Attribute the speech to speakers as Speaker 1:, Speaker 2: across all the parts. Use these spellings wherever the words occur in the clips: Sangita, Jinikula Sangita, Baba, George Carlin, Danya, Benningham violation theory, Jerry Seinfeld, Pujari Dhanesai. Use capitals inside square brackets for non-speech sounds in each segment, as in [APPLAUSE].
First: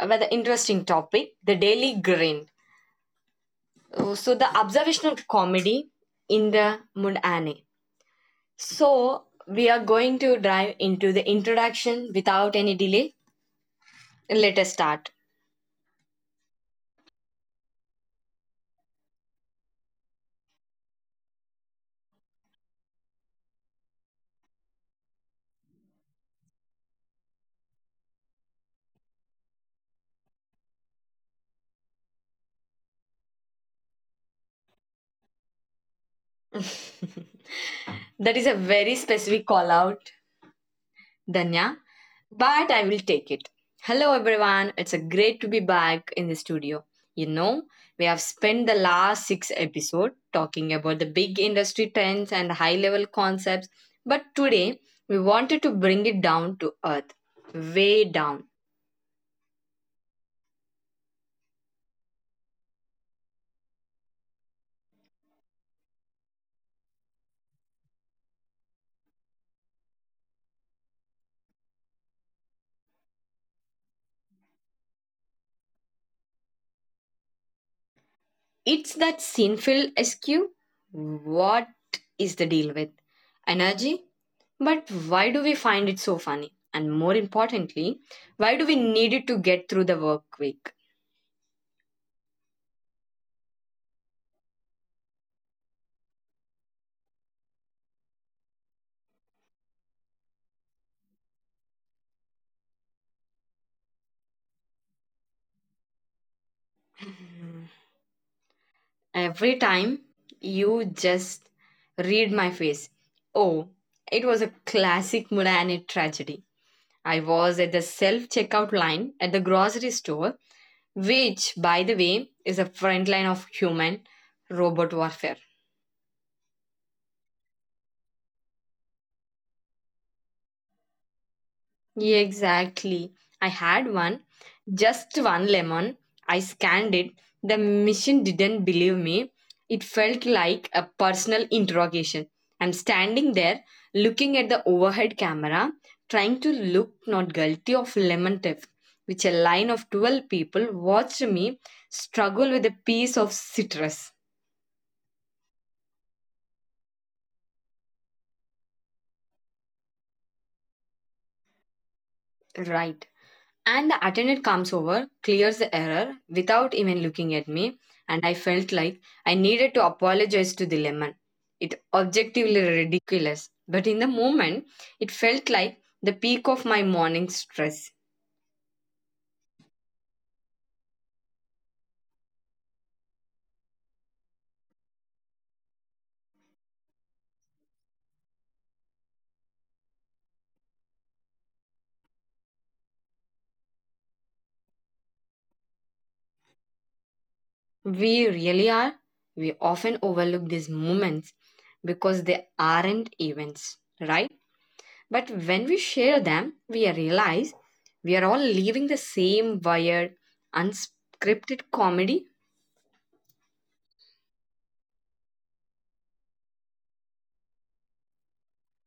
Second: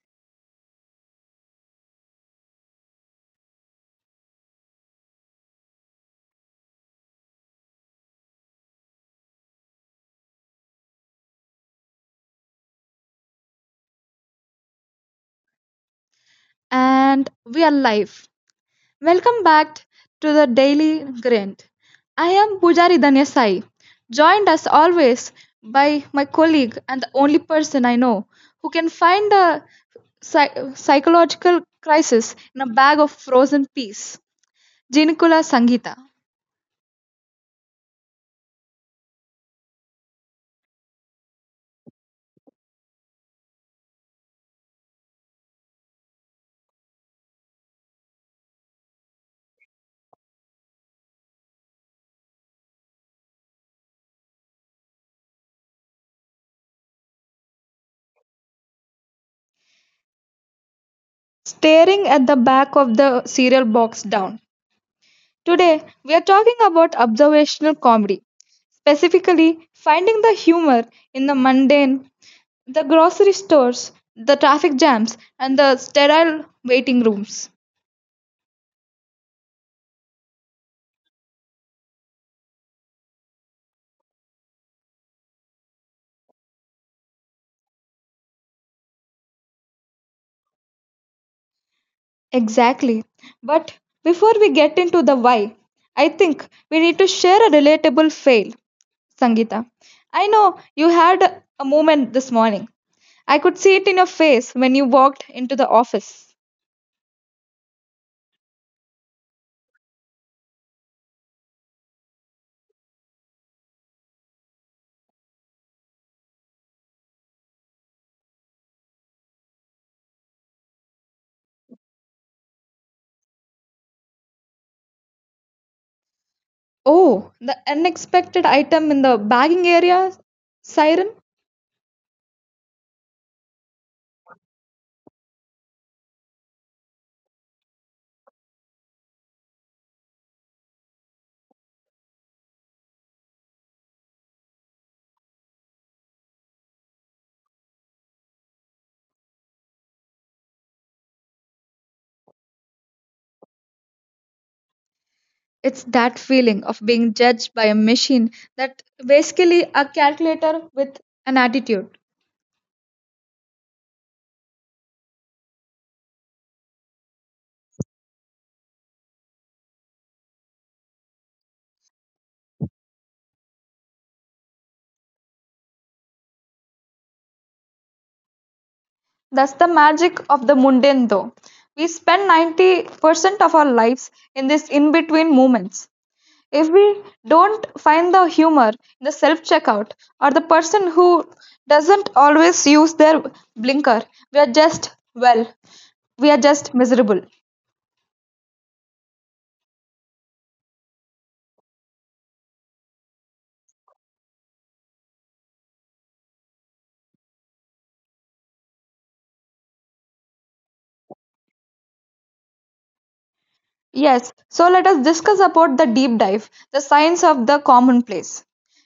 Speaker 1: with an interesting topic, the daily grin. The observational comedy in the mundane. So, we are going to dive into the introduction without any delay. Let us start.
Speaker 2: And we are live. Welcome back to the Daily Grind. I am Pujari Dhanesai, joined as always by my colleague and the only person I know who can find a psychological crisis in a bag of frozen peas, Jinikula Sangita.
Speaker 1: [LAUGHS] That is a very specific call out, Danya, but I will take it. Hello, everyone. It's a great to be back in the studio. You know, we have spent the last six episodes talking about the big industry trends and high level concepts, but today we wanted to bring it down to earth, way down.
Speaker 2: Staring at the back of the cereal box down. Today, we are talking about observational comedy, specifically finding the humor in the mundane. The grocery stores, the traffic jams, and the sterile waiting rooms.
Speaker 1: It's that sinful SQ. What is the deal with energy? But why do we find it so funny? And more importantly, why do we need it to get through the work week?
Speaker 2: Exactly. But before we get into the why, I think we need to share a relatable fail, Sangeeta. I know you had a moment this morning. I could see it in your face when you walked into the office.
Speaker 1: Every time you just read my face. Oh, it was a classic Murani tragedy. I was at the self checkout line at the grocery store, which, by the way, is a front line of human robot warfare.
Speaker 2: Oh, the unexpected item in the bagging area siren?
Speaker 1: Yeah, exactly. I had one. Just one lemon. I scanned it. The machine didn't believe me. It felt like a personal interrogation. I'm standing there looking at the overhead camera, trying to look not guilty of lemon theft, which a line of 12 people watched me struggle with a piece of citrus.
Speaker 2: It's that feeling of being judged by a machine that basically a calculator with an attitude.
Speaker 1: Right. And the attendant comes over, clears the error without even looking at me, and I felt like I needed to apologize to the lemon. It objectively ridiculous, but in the moment, it felt like the peak of my morning stress.
Speaker 2: That's the magic of the mundane, though. We spend 90% of our lives in these in between moments. If we don't find the humor in the self checkout or the person who doesn't always use their blinker, we are just, well, we are just miserable.
Speaker 1: We really are. We often overlook these moments because they aren't events, right? But when we share them, we realize we are all living the same wired, unscripted comedy.
Speaker 2: Yes, so let us discuss about the deep dive, the science of the commonplace.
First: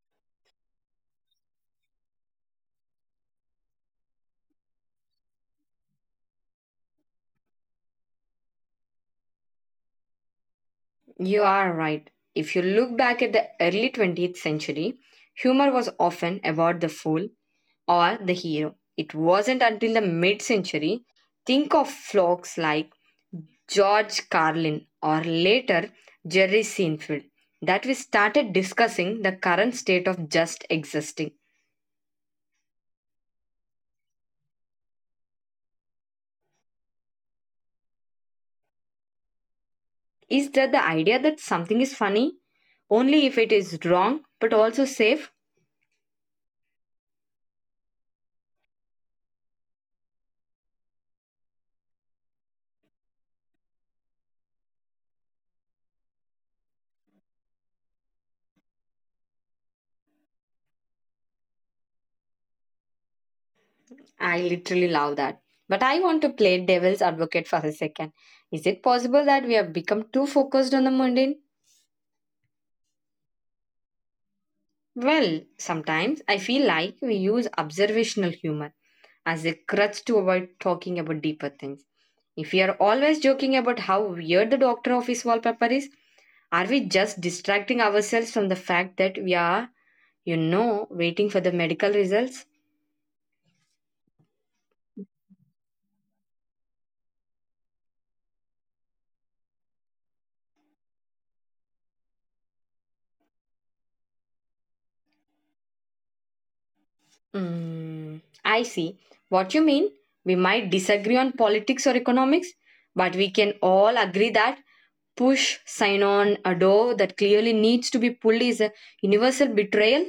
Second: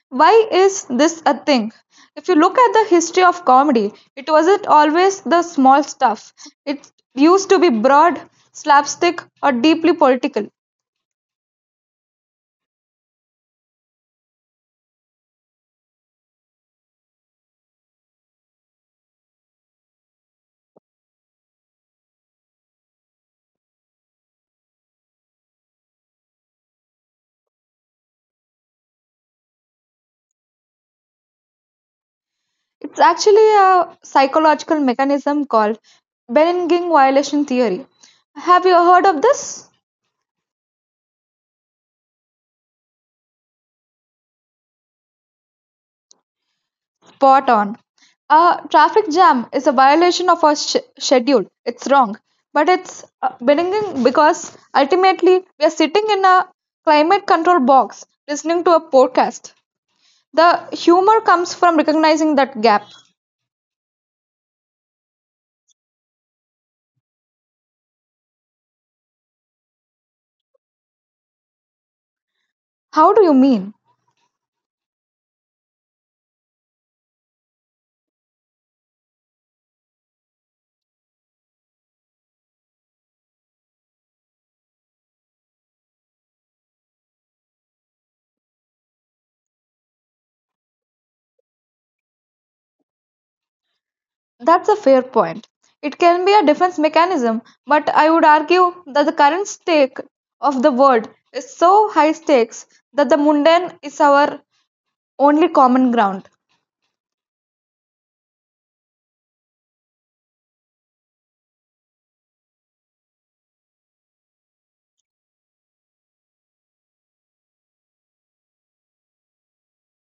Speaker 2: Why is this a thing? If you look at the history of comedy, it wasn't always the small stuff. It used to be broad, slapstick, or deeply political.
Speaker 1: You are right. If you look back at the early 20th century, humor was often about the fool or the hero. It wasn't until the mid century. Think of folks like George Carlin or later Jerry Seinfeld that we started discussing the current state of just existing.
Speaker 2: It's actually a psychological mechanism called Benningham violation theory. Have you heard of this?
Speaker 1: Is that the idea that something is funny only if it is wrong but also safe?
Speaker 2: Spot on. A traffic jam is a violation of our schedule. It's wrong, but it's benign because ultimately we are sitting in a climate control box listening to a podcast. The humor comes from recognizing that gap.
Speaker 1: I literally love that. But I want to play devil's advocate for a second. Is it possible that we have become too focused on the mundane?
Speaker 2: How do you mean?
Speaker 1: Well, sometimes I feel like we use observational humor as a crutch to avoid talking about deeper things. If we are always joking about how weird the doctor office wallpaper is, are we just distracting ourselves from the fact that we are, waiting for the medical results?
Speaker 2: That's a fair point. It can be a defense mechanism, but I would argue that the current stake of the world is so high stakes that the mundane is our only common ground.
Speaker 1: Mm, I see. What you mean? We might disagree on politics or economics, but we can all agree that push, sign on, a door that clearly needs to be pulled is a universal betrayal.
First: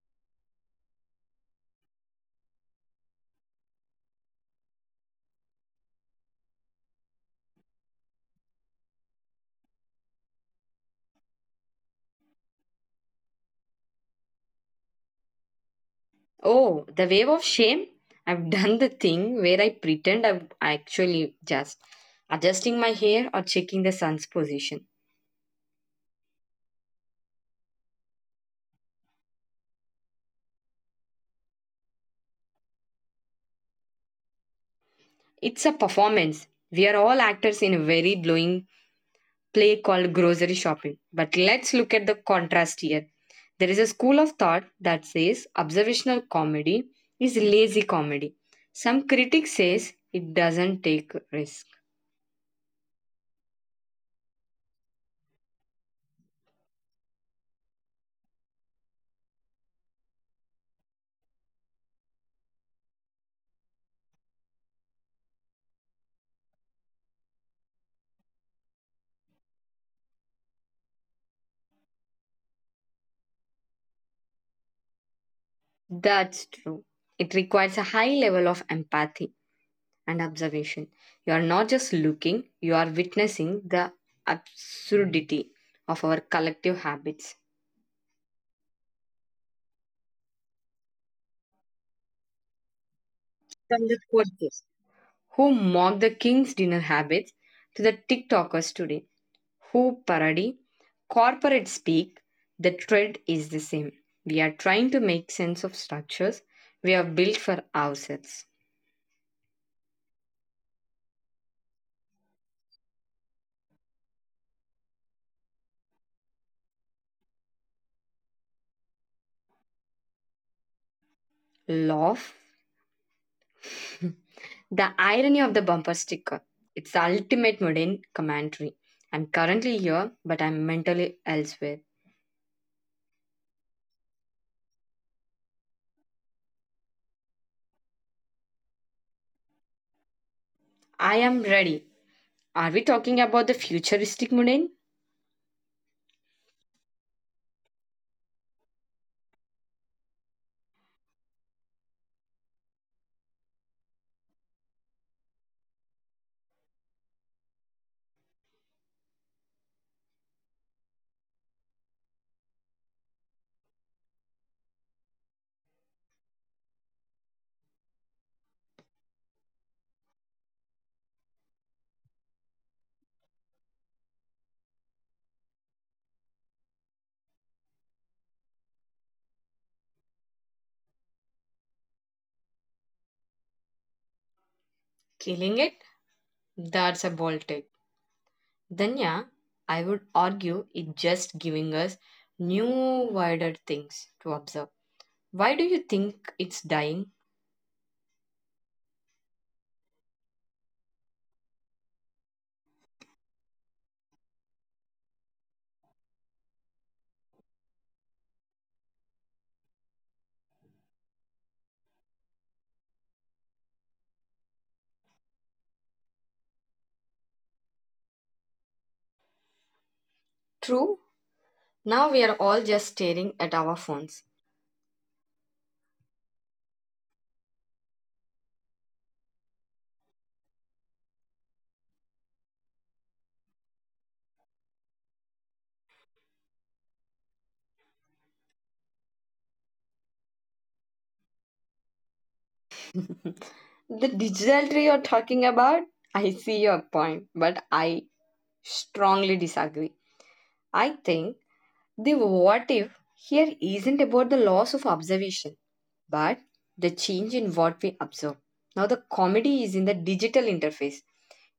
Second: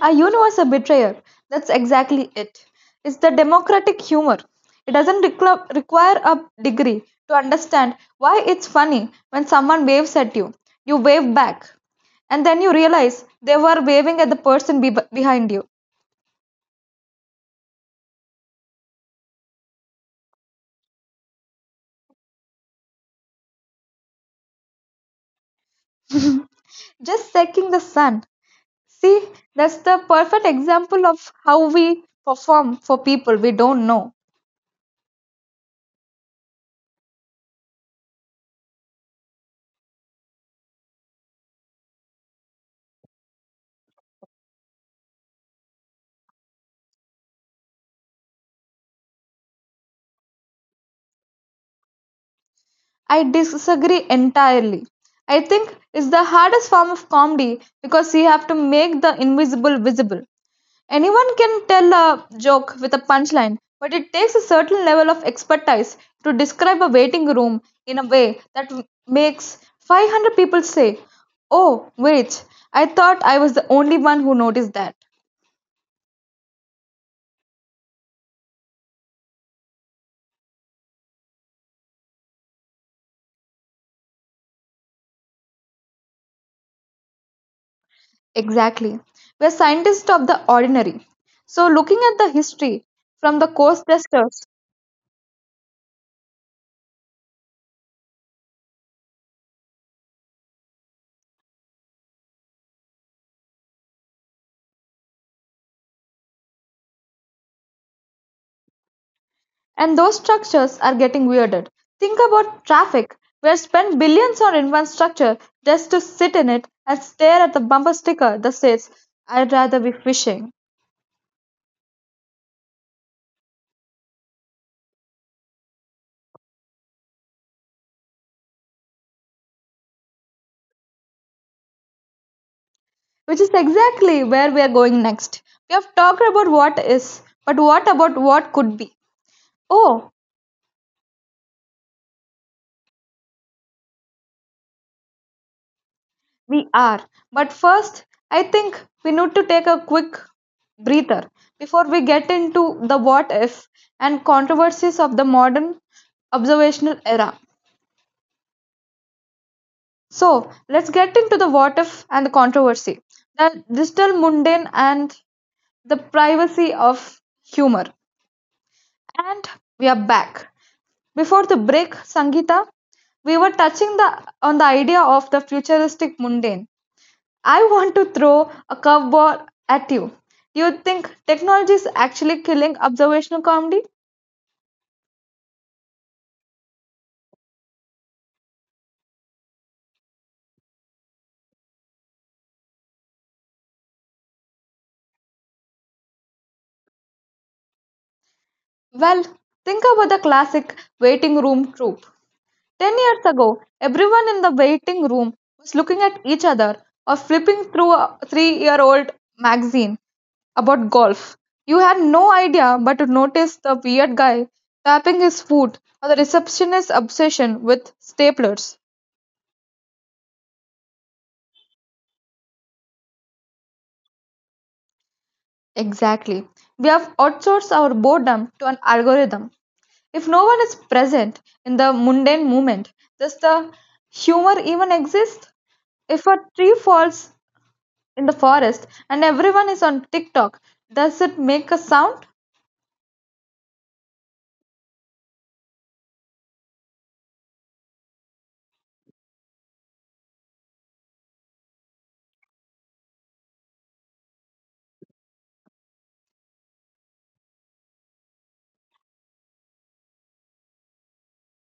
Speaker 2: A universe a betrayer. That's exactly it. It's the democratic humor. It doesn't require a degree to understand why it's funny when someone waves at you. You wave back, and then you realize they were waving at the person behind you.
Speaker 1: Oh, the wave of shame. I've done the thing where I pretend I'm actually just adjusting my hair or checking the sun's position.
Speaker 2: Just seeking the sun. See, that's the perfect example of how we perform for people we don't know.
Speaker 1: It's a performance. We are all actors in a very glowing play called grocery shopping. But let's look at the contrast here. There is a school of thought that says observational comedy is lazy comedy. Some critics says it doesn't take risk.
Speaker 2: I disagree entirely. I think it's the hardest form of comedy because you have to make the invisible visible. Anyone can tell a joke with a punchline, but it takes a certain level of expertise to describe a waiting room in a way that makes 500 people say, "Oh, wait, I thought I was the only one who noticed that."
Speaker 1: That's true. It requires a high level of empathy and observation. You are not just looking, you are witnessing the absurdity of our collective habits.
Speaker 2: Exactly. We're scientists of the ordinary. So, looking at the history from the coast.
Speaker 1: From the coaches who mock the king's dinner habits to the TikTokers today hoop parody, corporate speak, the thread is the same. We are trying to make sense of structures we have built for ourselves.
Speaker 2: And those structures are getting weirder. Think about traffic, where spend billions on infrastructure just to sit in it and stare at the bumper sticker that says, "I'd rather be fishing."
Speaker 1: Laugh, the irony of the bumper sticker. It's the ultimate modern commentary. I'm currently here, but I'm mentally elsewhere.
Speaker 2: Which is exactly where we are going next. We have talked about what is, but what about what could be? Oh,
Speaker 1: I am ready. Are we talking about the futuristic modern?
Speaker 2: we are. But first, I think we need to take a quick breather before we get into the what if and controversies of the modern observational era. So let's get into the what if and the controversy. The digital mundane and the privacy of humor. And we are back. Before the break, Sangeeta, we were touching the on the idea of the futuristic mundane. I want to throw a curveball at you. Do you think technology is actually killing observational comedy?
Speaker 1: Killing it? That's a bold take. Then, yeah, I would argue it's just giving us new, wider things to observe. Why do you think it's dying?
Speaker 2: Well, think about the classic waiting room trope. 10 years ago, everyone in the waiting room was looking at each other or flipping through a 3 year old magazine about golf. You had no idea but to notice the weird guy tapping his foot or the receptionist's obsession with staplers.
Speaker 1: True, now we are all just staring at our phones.
Speaker 2: Exactly. We have outsourced our boredom to an algorithm. If no one is present in the mundane moment, does the humor even exist? If a tree falls in the forest and everyone is on TikTok. Does it make a sound?
Speaker 1: The digital tree you're talking about, I see your point, but I strongly disagree. I think the what if here isn't about the loss of observation, but the change in what we observe. Now, the comedy is in the digital interface.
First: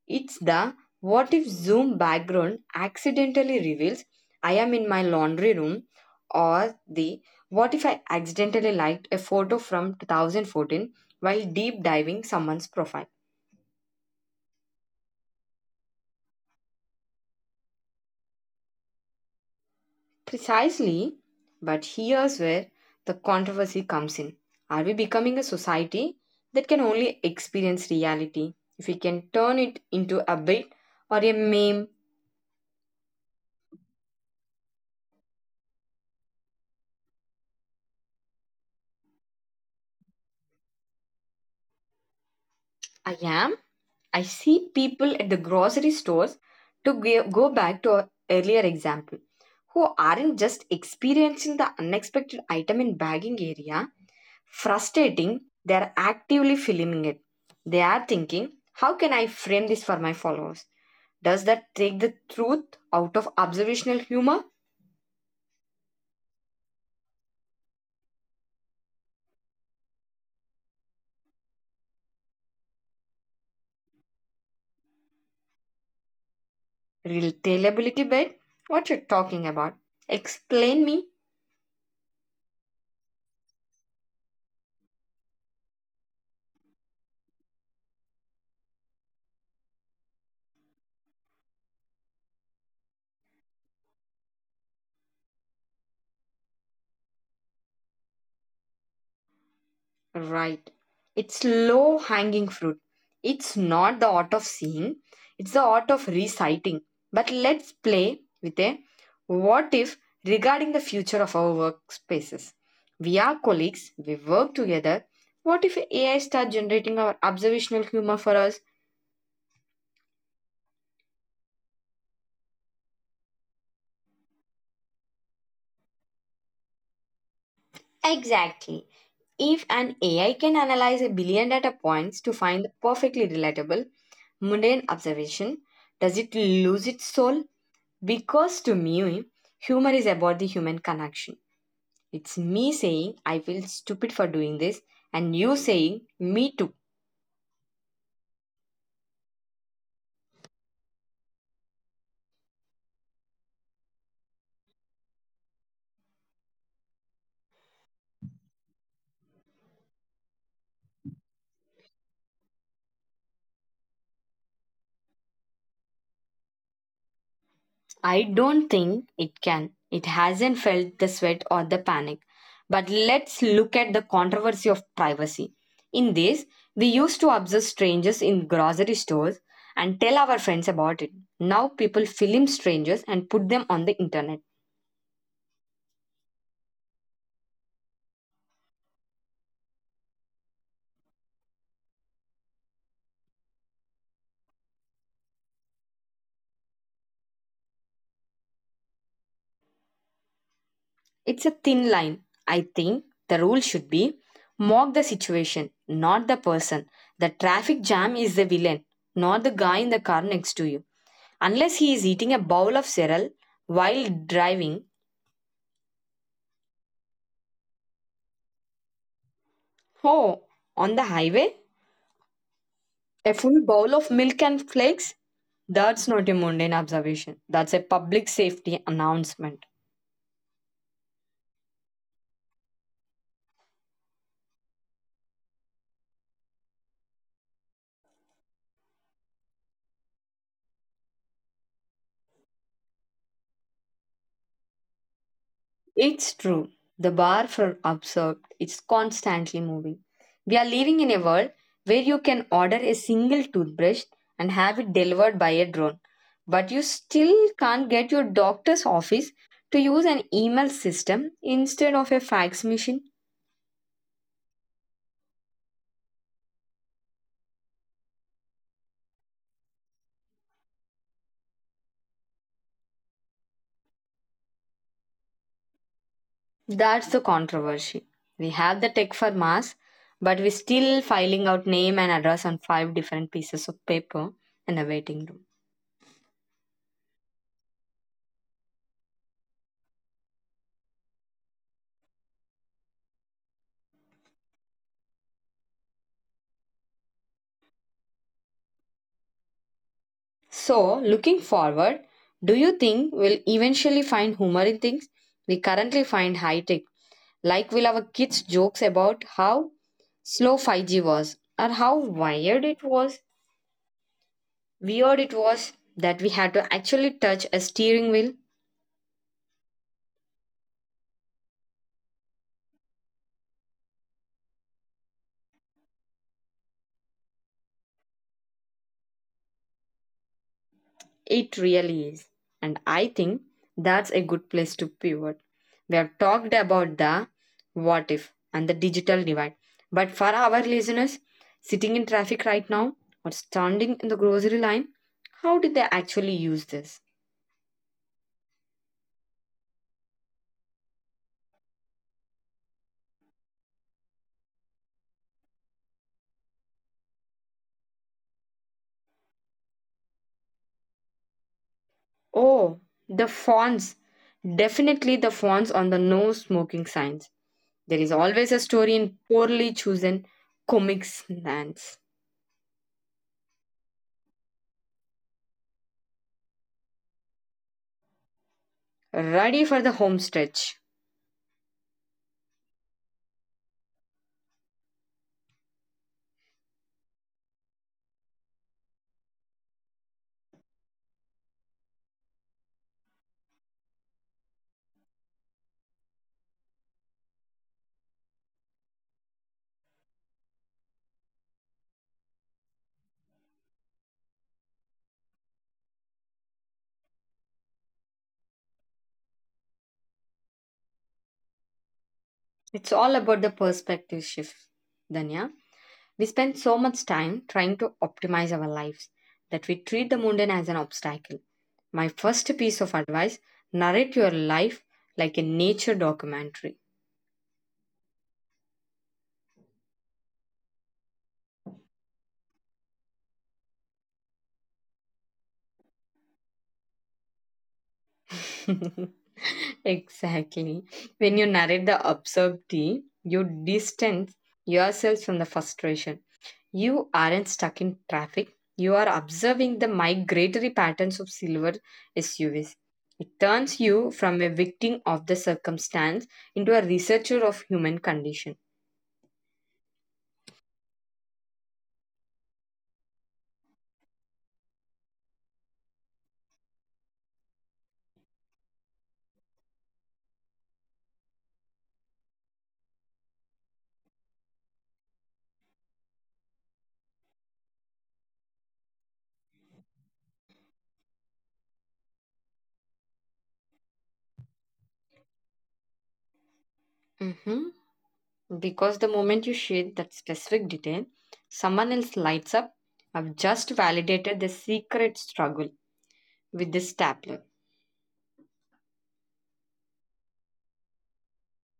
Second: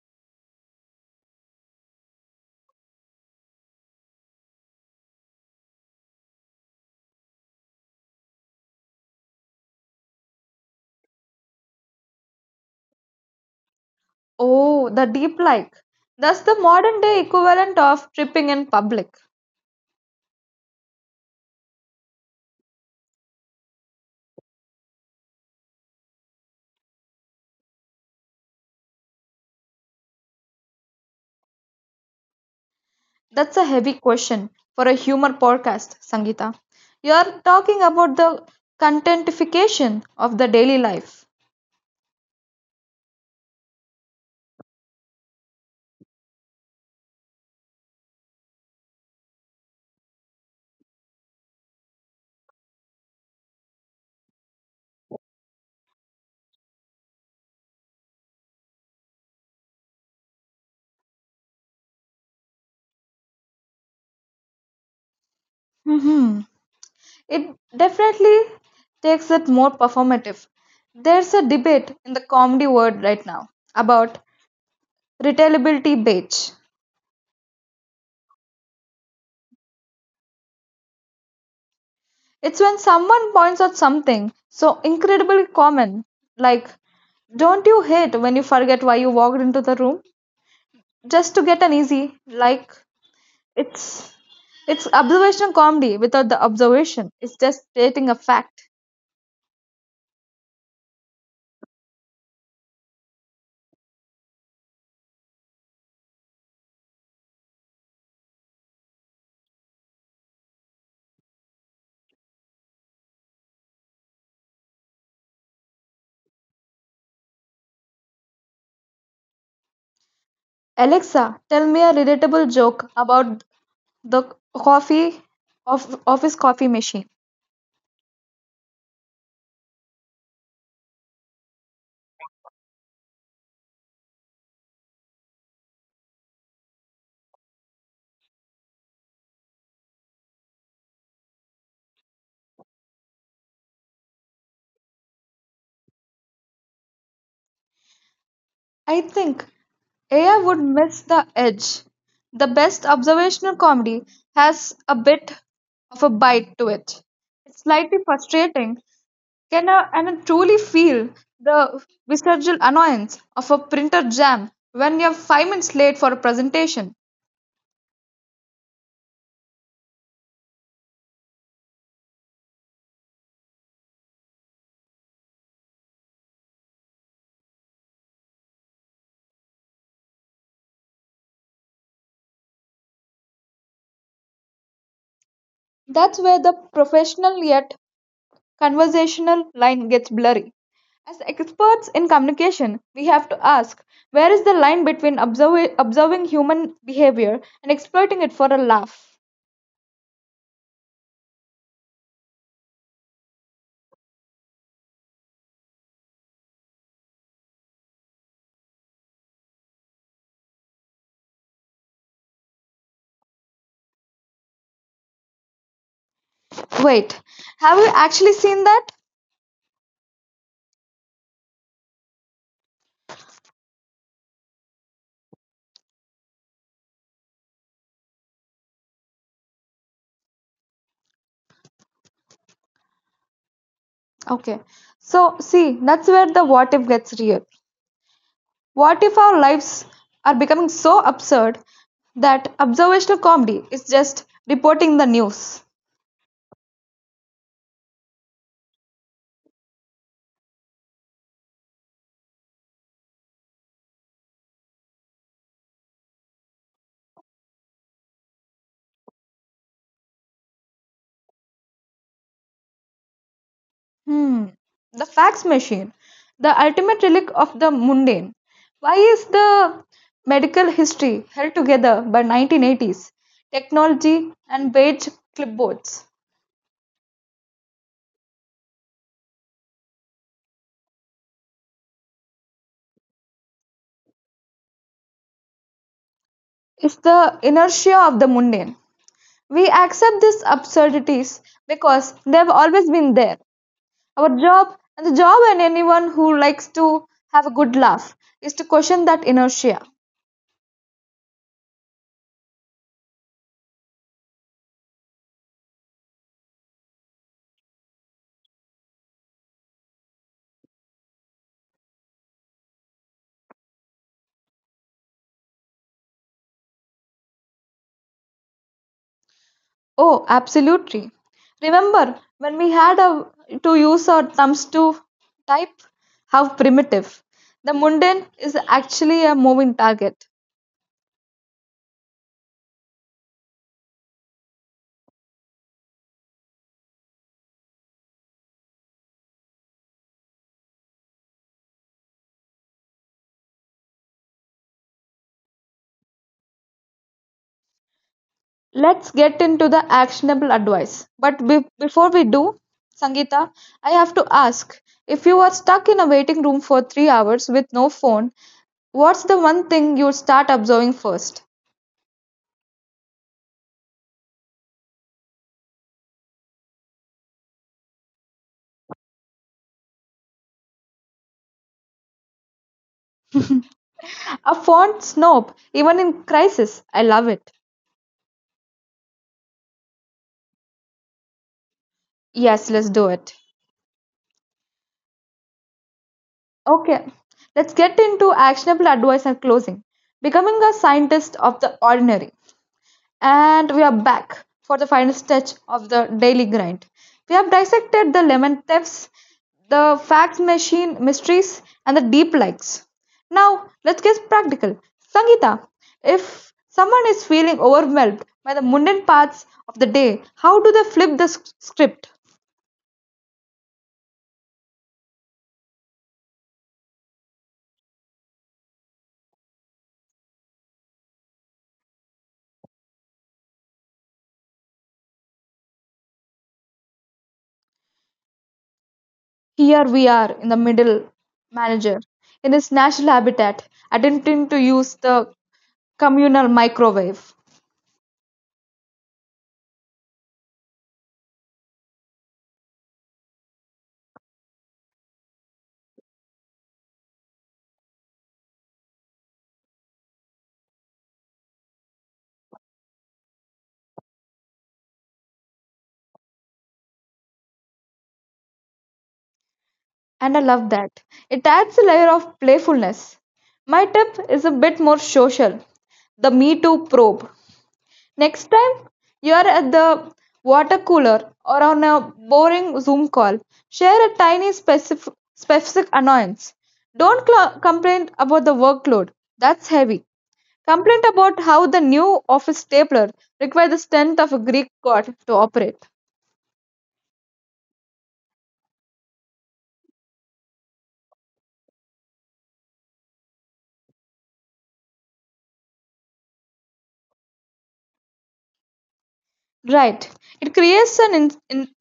Speaker 1: It's the what if Zoom background accidentally reveals I am in my laundry room or the what if I accidentally liked a photo from 2014 while deep diving someone's profile.
Speaker 2: Oh, the deep like. That's the modern day equivalent of tripping in public.
Speaker 1: Precisely, but here's where the controversy comes in. Are we becoming a society that can only experience reality if we can turn it into a bit or a meme?
Speaker 2: That's a heavy question for a humor podcast, Sangita. You're talking about the contentification of the daily life.
Speaker 1: I am. I see people at the grocery stores, to go back to our earlier example, who aren't just experiencing the unexpected item in bagging area, frustrating, they're actively filming it. They are thinking, how can I frame this for my followers? Does that take the truth out of observational humor?
Speaker 2: hmm It definitely takes it more performative. There's a debate in the comedy world right now about retailability bait.
Speaker 1: Relatability bit? What you're talking about? Explain me.
Speaker 2: It's when someone points out something so incredibly common, like, don't you hate when you forget why you walked into the room? Just to get an easy, like, it's. It's observational comedy without the observation. It's just stating a fact.
Speaker 1: Right. It's low hanging fruit. It's not the art of seeing, it's the art of reciting. But let's play with a what if regarding the future of our workspaces. We are colleagues, we work together. What if AI starts generating our observational humor for us?
Speaker 2: Alexa, tell me a relatable joke about the coffee of office coffee machine.
Speaker 1: Exactly. If an AI can analyze a billion data points to find the perfectly relatable, mundane observation, does it lose its soul? Because to me, humor is about the human connection. It's me saying, I feel stupid for doing this, and you saying, me too.
Speaker 2: I think AI would miss the edge. The best observational comedy has a bit of a bite to it. It's slightly frustrating can I, and I truly feel the visceral annoyance of a printer jam when you're 5 minutes late for a presentation.
Speaker 1: I don't think it can. It hasn't felt the sweat or the panic. But let's look at the controversy of privacy. In this, we used to observe strangers in grocery stores and tell our friends about it. Now people film strangers and put them on the internet.
Speaker 2: That's where the professional yet conversational line gets blurry. As experts in communication, we have to ask where is the line between observing human behavior and exploiting it for a laugh?
Speaker 1: It's a thin line. I think the rule should be mock the situation, not the person. The traffic jam is the villain, not the guy in the car next to you. Unless he is eating a bowl of cereal while driving.
Speaker 2: Wait, have you actually seen that?
Speaker 1: Oh, on the highway? A full bowl of milk and flakes? That's not a mundane observation. That's a public safety announcement.
Speaker 2: Okay, so see, that's where the what if gets real. What if our lives are becoming so absurd that observational comedy is just reporting the news?
Speaker 1: It's true. The bar for absurd is constantly moving. We are living in a world where you can order a single toothbrush and have it delivered by a drone, but you still can't get your doctor's office to use an email system instead of a fax machine.
Speaker 2: Hmm. The fax machine, the ultimate relic of the mundane. Why is the medical history held together by 1980s technology and beige clipboards?
Speaker 1: That's the controversy. We have the tech for mass, but we're still filing out name and address on five different pieces of paper in a waiting room.
Speaker 2: It's the inertia of the mundane. We accept these absurdities because they've always been there. Our job and the job and anyone who likes to have a good laugh is to question that inertia.
Speaker 1: So, looking forward, do you think we'll eventually find humor in things we currently find high tech? Like, will our kids' jokes about how slow 5G was or how wired it was, weird it was that we had to actually touch a steering wheel?
Speaker 2: Oh, absolutely. Remember when we had a, to use our thumbs to type? How primitive. The mundane is actually a moving target.
Speaker 1: It really is. And I think that's a good place to pivot. We have talked about the what if and the digital divide. But for our listeners sitting in traffic right now or standing in the grocery line, how did they actually use this?
Speaker 2: Let's get into the actionable advice. But before we do, Sangeeta, I have to ask if you were stuck in a waiting room for 3 hours with no phone, what's the one thing you'd start observing first?
Speaker 1: Oh, the fonts. Definitely the fonts on the no smoking signs. There is always a story in poorly chosen comic sans.
Speaker 2: A phone snob, even in crisis. I love it.
Speaker 1: Ready for the home stretch.
Speaker 2: Yes, let's do it. Okay, let's get into actionable advice and closing. Becoming a scientist of the ordinary. And we are back for the final stretch of the daily grind. We have dissected the lemon thefts, the fax machine mysteries, and the deep likes. Now, let's get practical. Sangeeta, if someone is feeling overwhelmed by the mundane parts of the day, how do they flip the script?
Speaker 1: It's all about the perspective shift, Danya. We spend so much time trying to optimize our lives that we treat the mundane as an obstacle. My first piece of advice narrate your life like a nature documentary.
Speaker 2: Here we are in the middle, manager, in its natural habitat, attempting to use the communal microwave.
Speaker 1: [LAUGHS] Exactly. When you narrate the absurdity, you distance yourself from the frustration. You aren't stuck in traffic. You are observing the migratory patterns of silver SUVs. It turns you from a victim of the circumstance into a researcher of human condition.
Speaker 2: And I love that. It adds a layer of playfulness. My tip is a bit more social the Me Too probe. Next time you are at the water cooler or on a boring Zoom call, share a tiny specific annoyance. Don't complain about the workload, that's heavy. Complained about how the new office stapler required the strength of a Greek god to operate.
Speaker 1: Mm-hmm. Because the moment you share that specific detail, someone else lights up. I've just validated the secret struggle with this stapler.
Speaker 2: Right. It creates an in-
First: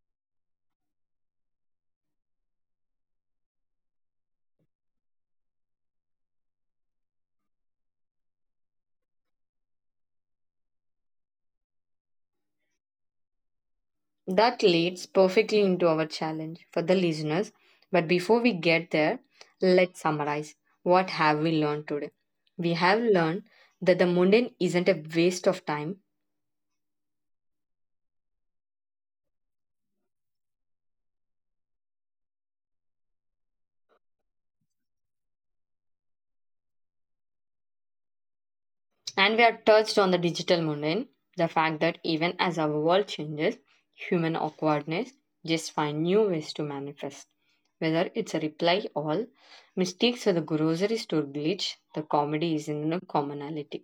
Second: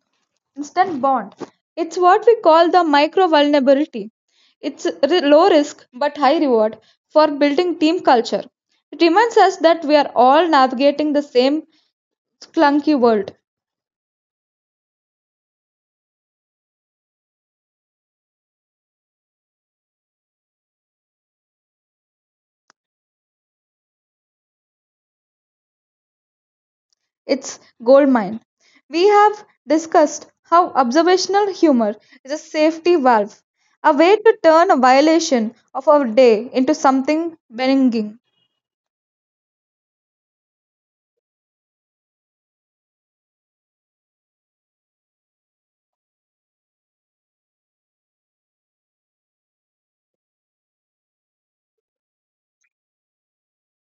Speaker 2: instant bond. It's what we call the micro vulnerability. It's low risk but high reward for building team culture. It reminds us that we are all navigating the same clunky world.
Speaker 1: That leads perfectly into our challenge for the listeners. But before we get there, let's summarize. What have we learned today? We have learned that the mundane isn't a waste of time,
Speaker 2: Its goldmine. We have discussed how observational humor is a safety valve, a way to turn a violation of our day into something benign.
Speaker 1: and we have touched on the digital mundane, the fact that even as our world changes, human awkwardness just find new ways to manifest. Whether it's a reply all, mistakes or the grocery store glitch, the comedy is in a commonality.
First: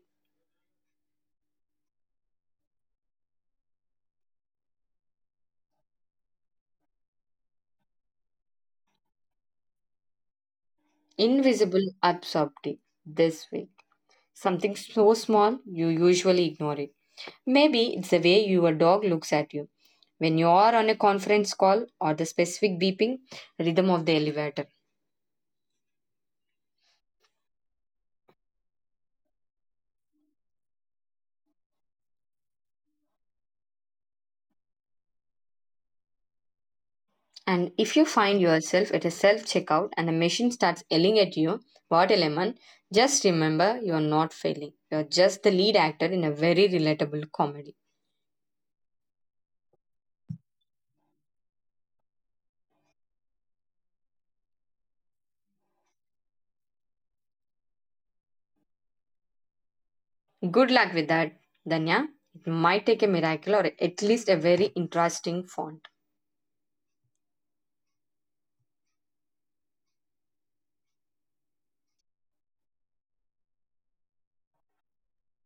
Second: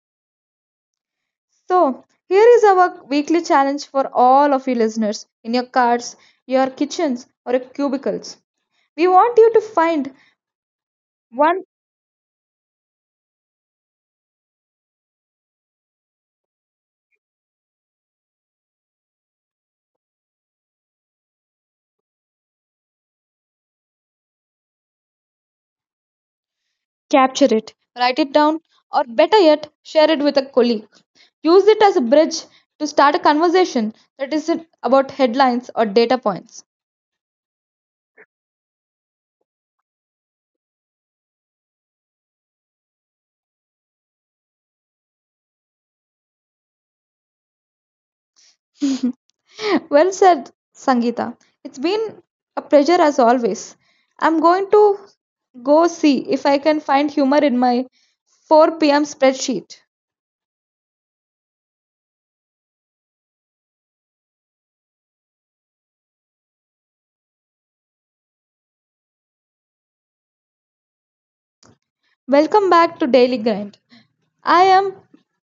Speaker 2: So, here is our weekly challenge for all of you listeners in your cars, your kitchens, or your cubicles. We want you to find one.
Speaker 1: Invisible absurdity this way. Something so small, you usually ignore it. Maybe it's the way your dog looks at you. When you are on a conference call or the specific beeping rhythm of the elevator.
Speaker 2: Capture it, write it down, or better yet, share it with a colleague. Use it as a bridge to start a conversation that isn't about headlines or data points.
Speaker 1: And if you find yourself at a self checkout and the machine starts yelling at you, what a lemon, just remember you're not failing. You're just the lead actor in a very relatable comedy.
Speaker 2: [LAUGHS] Well said, Sangeeta. It's been a pleasure as always. I'm going to go see if I can find humor in my 4 p.m. spreadsheet.
Speaker 1: Good luck with that, Danya. It might take a miracle or at least a very interesting font.
Speaker 2: Welcome back to Daily Grind. I am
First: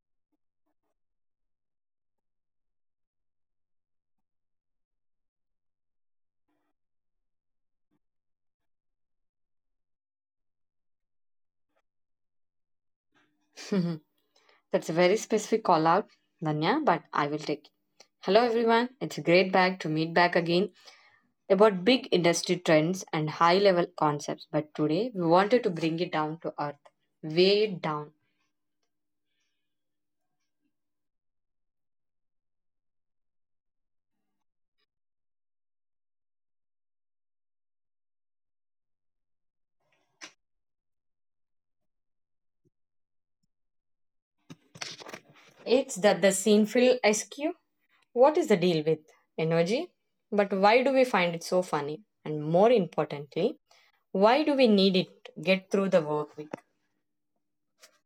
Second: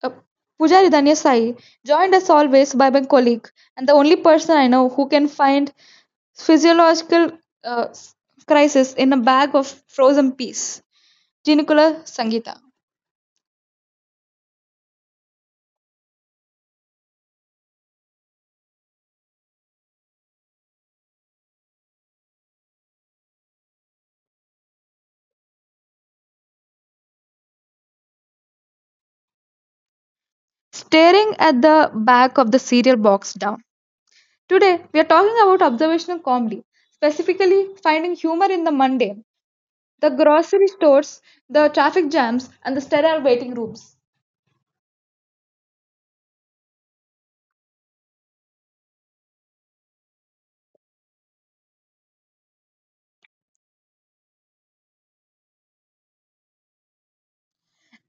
Speaker 2: uh, Pujari Dhanya Sai, joined as always by my colleague and the only person I know who can find physiological uh, crisis in a bag of frozen peas, Jinikula Sangita.
Speaker 1: [LAUGHS] That's a very specific call out, Nanya, but I will take it. Hello everyone, it's great back to meet back again about big industry trends and high level concepts. But today we wanted to bring it down to earth, way down.
Speaker 2: Staring at the back of the cereal box down. Today, we are talking about observational comedy, specifically finding humor in the mundane, the grocery stores, the traffic jams, and the sterile waiting rooms.
Speaker 1: It's that the scene fill SQ. What is the deal with energy? But why do we find it so funny? And more importantly, why do we need it to get through the work week?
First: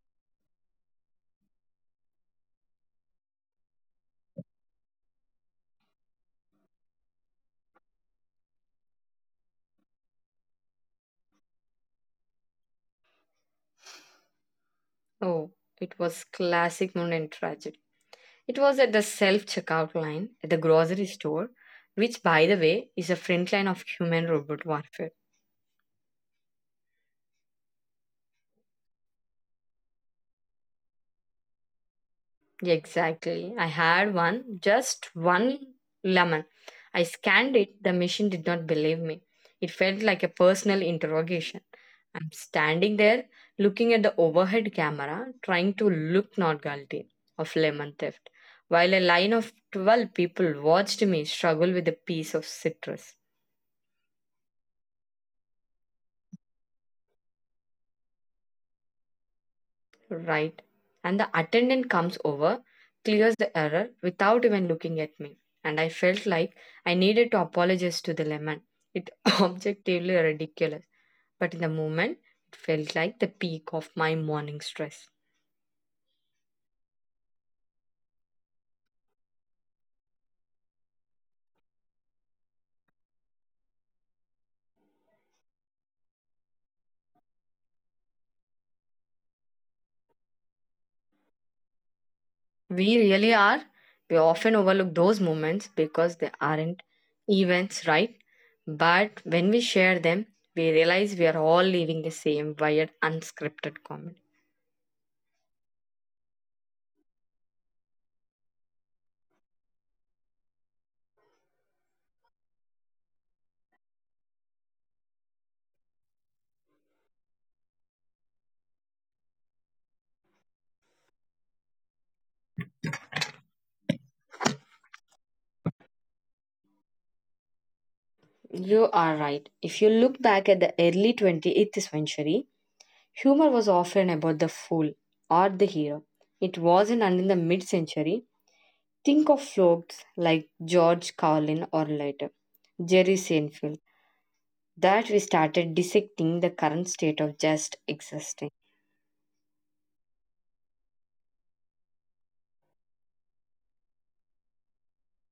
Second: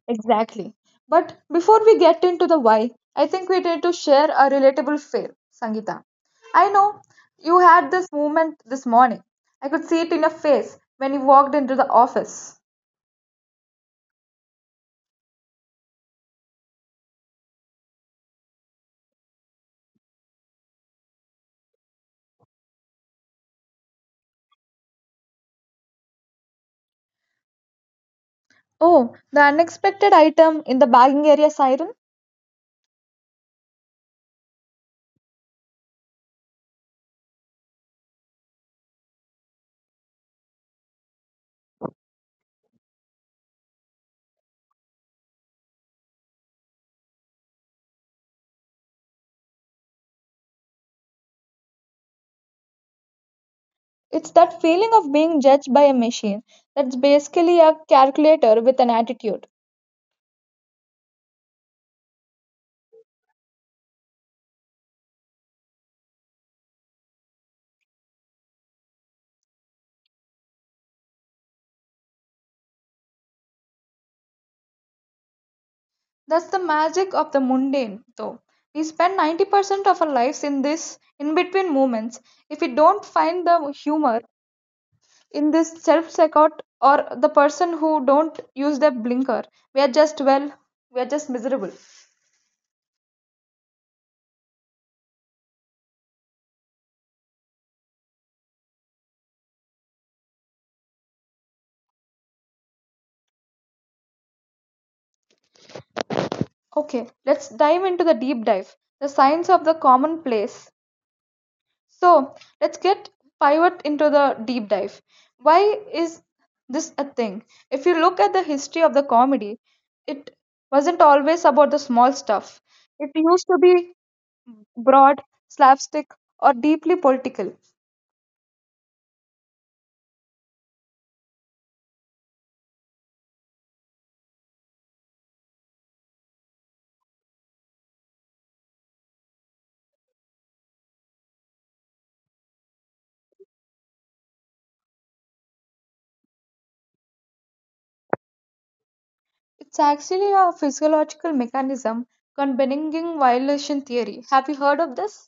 Speaker 2: Exactly. But before we get into the why, I think we need to share a relatable fail, Sangeeta. I know you had this moment this morning. I could see it in your face when you walked into the office.
Speaker 1: Oh, it was classic Moon and tragic. It was at the self checkout line at the grocery store, which, by the way, is a front line of human robot warfare.
Speaker 2: Oh, the unexpected item in the bagging area siren?
Speaker 1: Yeah, exactly. I had one, just one lemon. I scanned it, the machine did not believe me. It felt like a personal interrogation. I'm standing there looking at the overhead camera, trying to look not guilty of lemon theft, while a line of 12 people watched me struggle with a piece of citrus.
Speaker 2: It's that feeling of being judged by a machine that's basically a calculator with an attitude.
Speaker 1: Right. And the attendant comes over, clears the error without even looking at me. And I felt like I needed to apologize to the lemon. It [LAUGHS] objectively ridiculous. But in the moment, it felt like the peak of my morning stress.
Speaker 2: That's the magic of the mundane, though. We spend 90% of our lives in this in between moments. If we don't find the humor in this self checkout or the person who don't use their blinker, we are just, well, we are just miserable.
Speaker 1: We really are. We often overlook those moments because they aren't events, right? But when we share them, we realize we are all living the same wired, unscripted comedy.
Speaker 2: Okay, let's dive into the deep dive, the science of the commonplace. So let's get pivot into the deep dive. Why is this a thing? If you look at the history of the comedy, it wasn't always about the small stuff. It used to be broad, slapstick, or deeply political.
Speaker 1: You are right. If you look back at the early 28th century, humor was often about the fool or the hero. It wasn't until the mid century. Think of folks like George Carlin or later Jerry Seinfeld that we started dissecting the current state of just existing.
Speaker 2: It's actually a physiological mechanism combining violation theory. Have you heard of this?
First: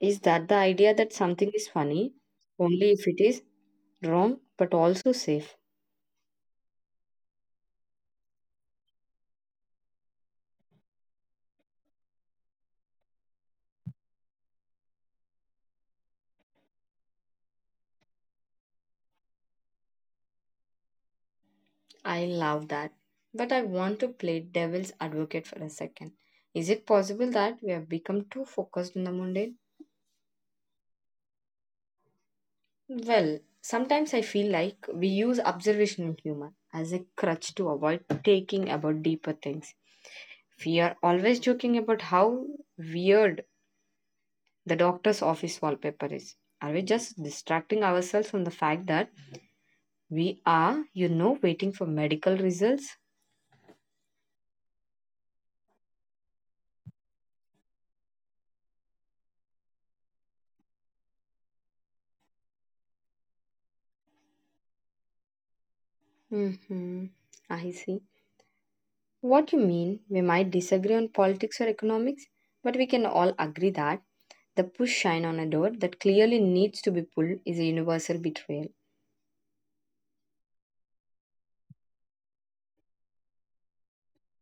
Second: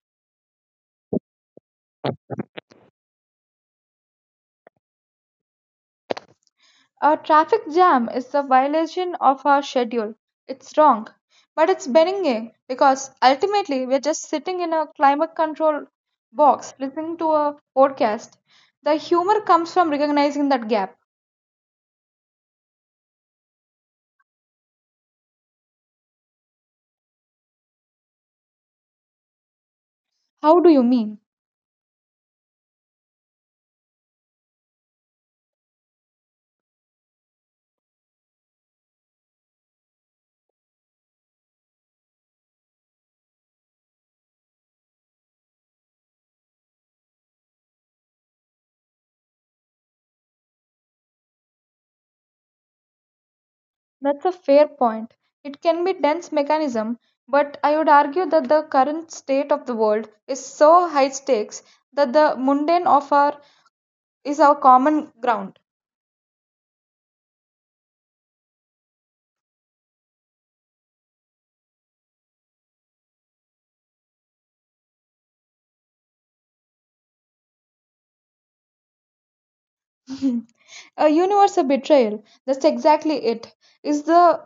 Speaker 1: Is that the idea that something is funny only if it is wrong but also safe?
Speaker 2: A traffic jam is the violation of our schedule. It's wrong, but it's benign because ultimately we're just sitting in a climate control box listening to a podcast. The humor comes from recognizing that gap.
Speaker 1: I love that. But I want to play devil's advocate for a second. Is it possible that we have become too focused on the mundane?
Speaker 2: How do you mean?
Speaker 1: Well, sometimes I feel like we use observational humor as a crutch to avoid taking about deeper things. We are always joking about how weird the doctor's office wallpaper is. Are we just distracting ourselves from the fact that we are, waiting for medical results?
Speaker 2: That's a fair point. It can be dense mechanism, but I would argue that the current state of the world is so high stakes that the mundane of our is our common ground.
Speaker 1: Hmm, I see. What you mean? We might disagree on politics or economics, but we can all agree that the push shine on a door that clearly needs to be pulled is a universal betrayal.
Speaker 2: [LAUGHS] A universal betrayal, that's exactly it, is the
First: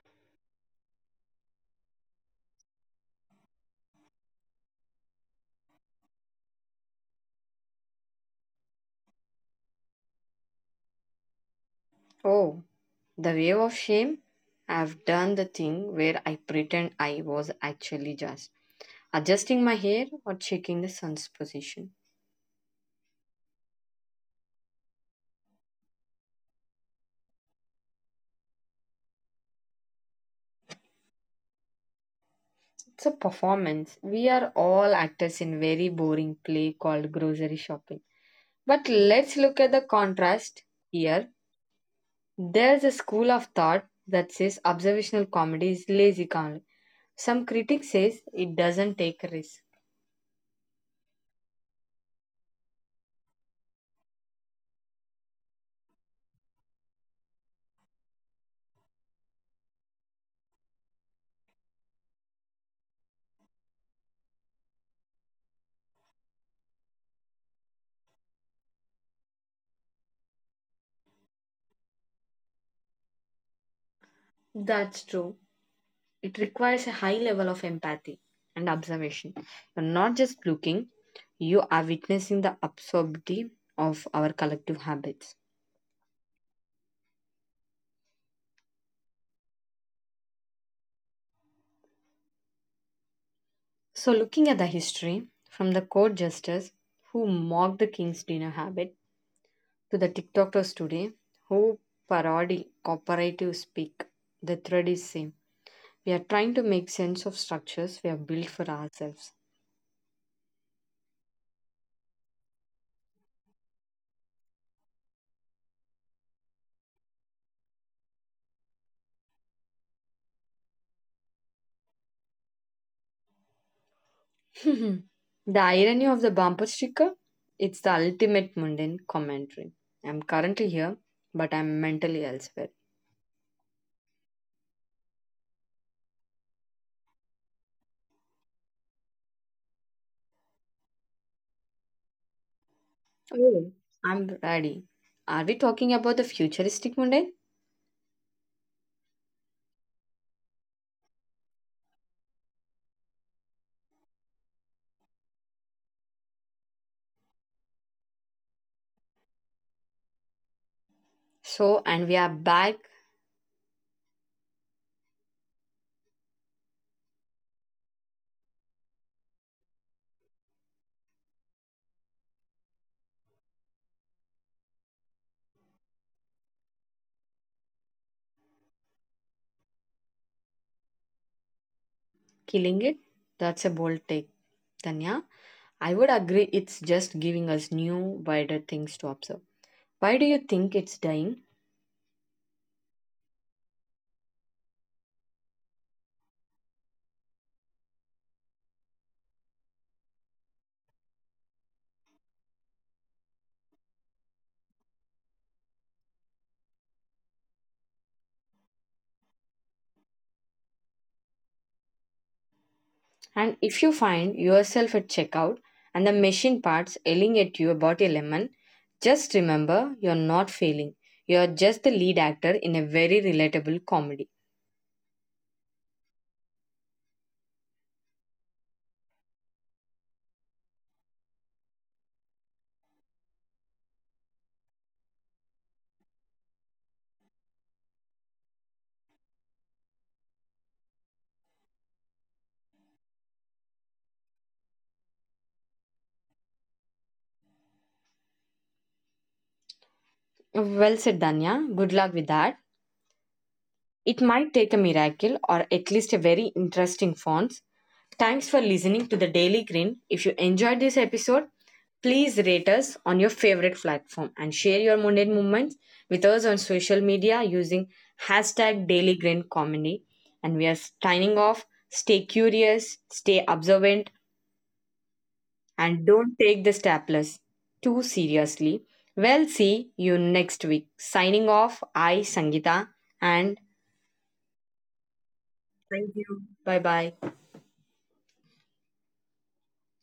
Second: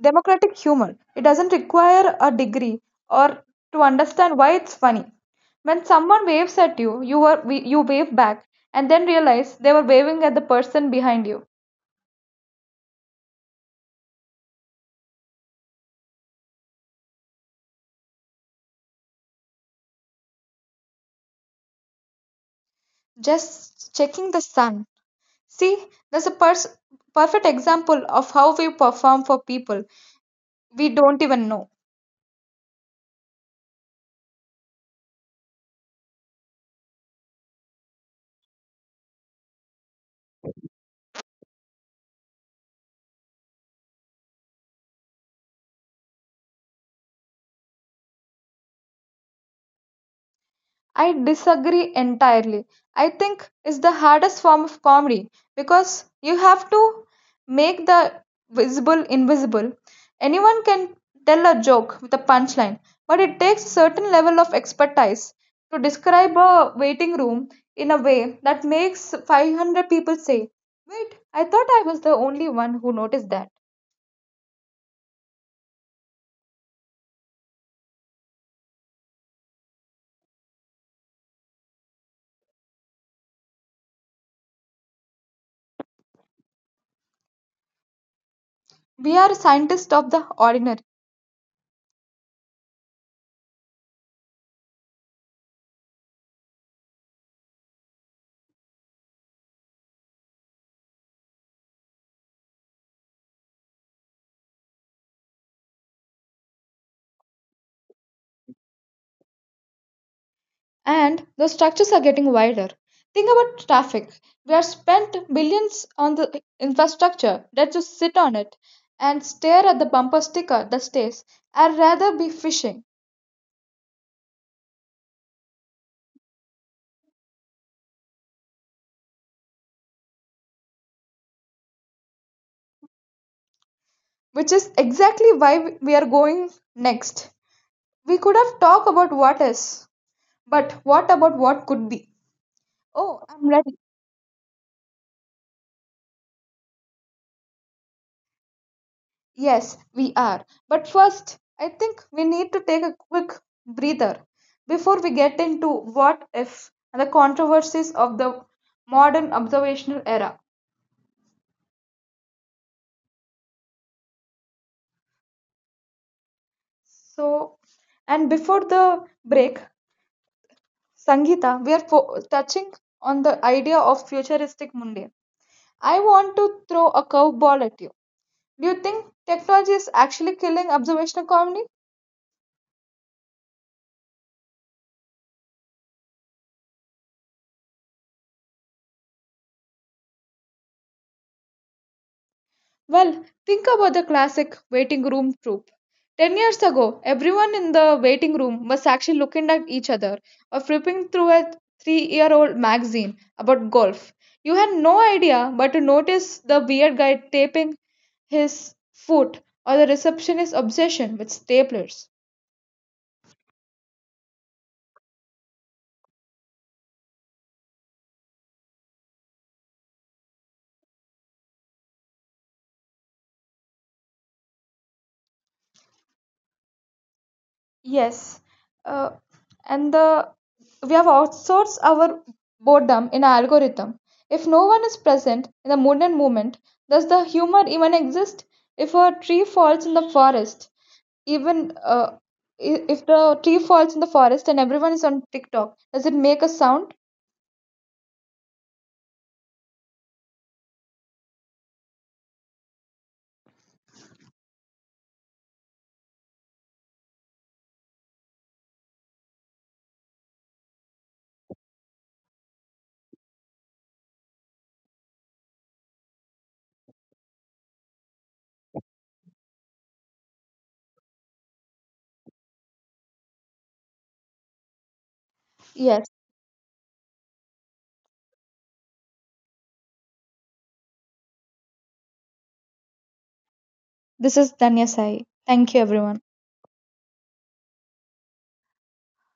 Speaker 2: democratic humor. It doesn't require a degree or to understand why it's funny. When someone waves at you, you are you wave back and then realize they were waving at the person behind you.
Speaker 1: Oh, the wave of shame? I've done the thing where I pretend I was actually just adjusting my hair or checking the sun's position.
Speaker 2: Just checking the sun. See, that's a perfect example of how we perform for people we don't even know.
Speaker 1: It's a performance. We are all actors in very boring play called grocery shopping. But let's look at the contrast here. There's a school of thought that says observational comedy is lazy comedy. Some critics says it doesn't take risks.
Speaker 2: I disagree entirely. I think it's the hardest form of comedy because you have to make the visible invisible. Anyone can tell a joke with a punchline, but it takes a certain level of expertise to describe a waiting room in a way that makes 500 people say, "Wait, I thought I was the only one who noticed that."
Speaker 1: That's true. It requires a high level of empathy and observation. You're not just looking, you are witnessing the absurdity of our collective habits.
Speaker 2: We are scientists of the ordinary,
Speaker 1: So looking at the history from the court jesters who mocked the king's dinner habit to the TikTokers today who parody cooperative speak, the thread is same. We are trying to make sense of structures we have built for ourselves.
Speaker 2: and the structures are getting wider. Think about traffic. We have spent billions on the infrastructure that just sit on it and stare at the bumper sticker that stays, "I'd rather be fishing,"
Speaker 1: [LAUGHS] the irony of the bumper sticker? It's the ultimate mundane commentary. I'm currently here, but I'm mentally elsewhere.
Speaker 2: which is exactly why we are going next. We could have talked about what is, but what about what could be? Oh, I'm
Speaker 1: Oh,
Speaker 2: ready.
Speaker 1: I'm ready. Are we talking about the futuristic mundane?
Speaker 2: Yes, we are. But first, I think we need to take a quick breather before we get into what if and the controversies of the modern observational era.
Speaker 1: So, and we are back.
Speaker 2: So, and before the break, Sangeeta, we are touching on the idea of futuristic Monday. I want to throw a curveball at you. Do you think technology is actually killing observational comedy?
Speaker 1: Killing it? That's a bold take. Tanya, I would agree it's just giving us new, wider things to observe. Why do you think it's dying?
Speaker 2: Well, think about the classic waiting room trope. 10 years ago, everyone in the waiting room was actually looking at each other or flipping through a 3 year old magazine about golf. You had no idea but to notice the weird guy taping his foot or the receptionist's obsession with staplers.
Speaker 1: And if you find yourself at checkout and the machine parts yelling at you about a lemon, just remember you're not failing. You're just the lead actor in a very relatable comedy.
Speaker 2: Yes, uh, and the we have outsourced our boredom in our algorithm. If no one is present in the mood and moment, does the humor even exist? If a tree falls in the forest, even uh, if the tree falls in the forest and everyone is on TikTok, does it make a sound?
Speaker 1: Well said, Danya. Good luck with that. It might take a miracle or at least a very interesting font. Thanks for listening to the Daily Green. If you enjoyed this episode, please rate us on your favorite platform and share your mundane moments with us on social media using hashtag Daily Grin Comedy. And we are signing off. Stay curious, stay observant, and
Speaker 2: Yes,
Speaker 1: don't take the staplers too seriously. Well, see you next week. Signing off, I, Sangita, and
Speaker 2: this is Danya Sai. Thank you,
Speaker 1: thank
Speaker 2: everyone.
Speaker 1: you. Bye bye.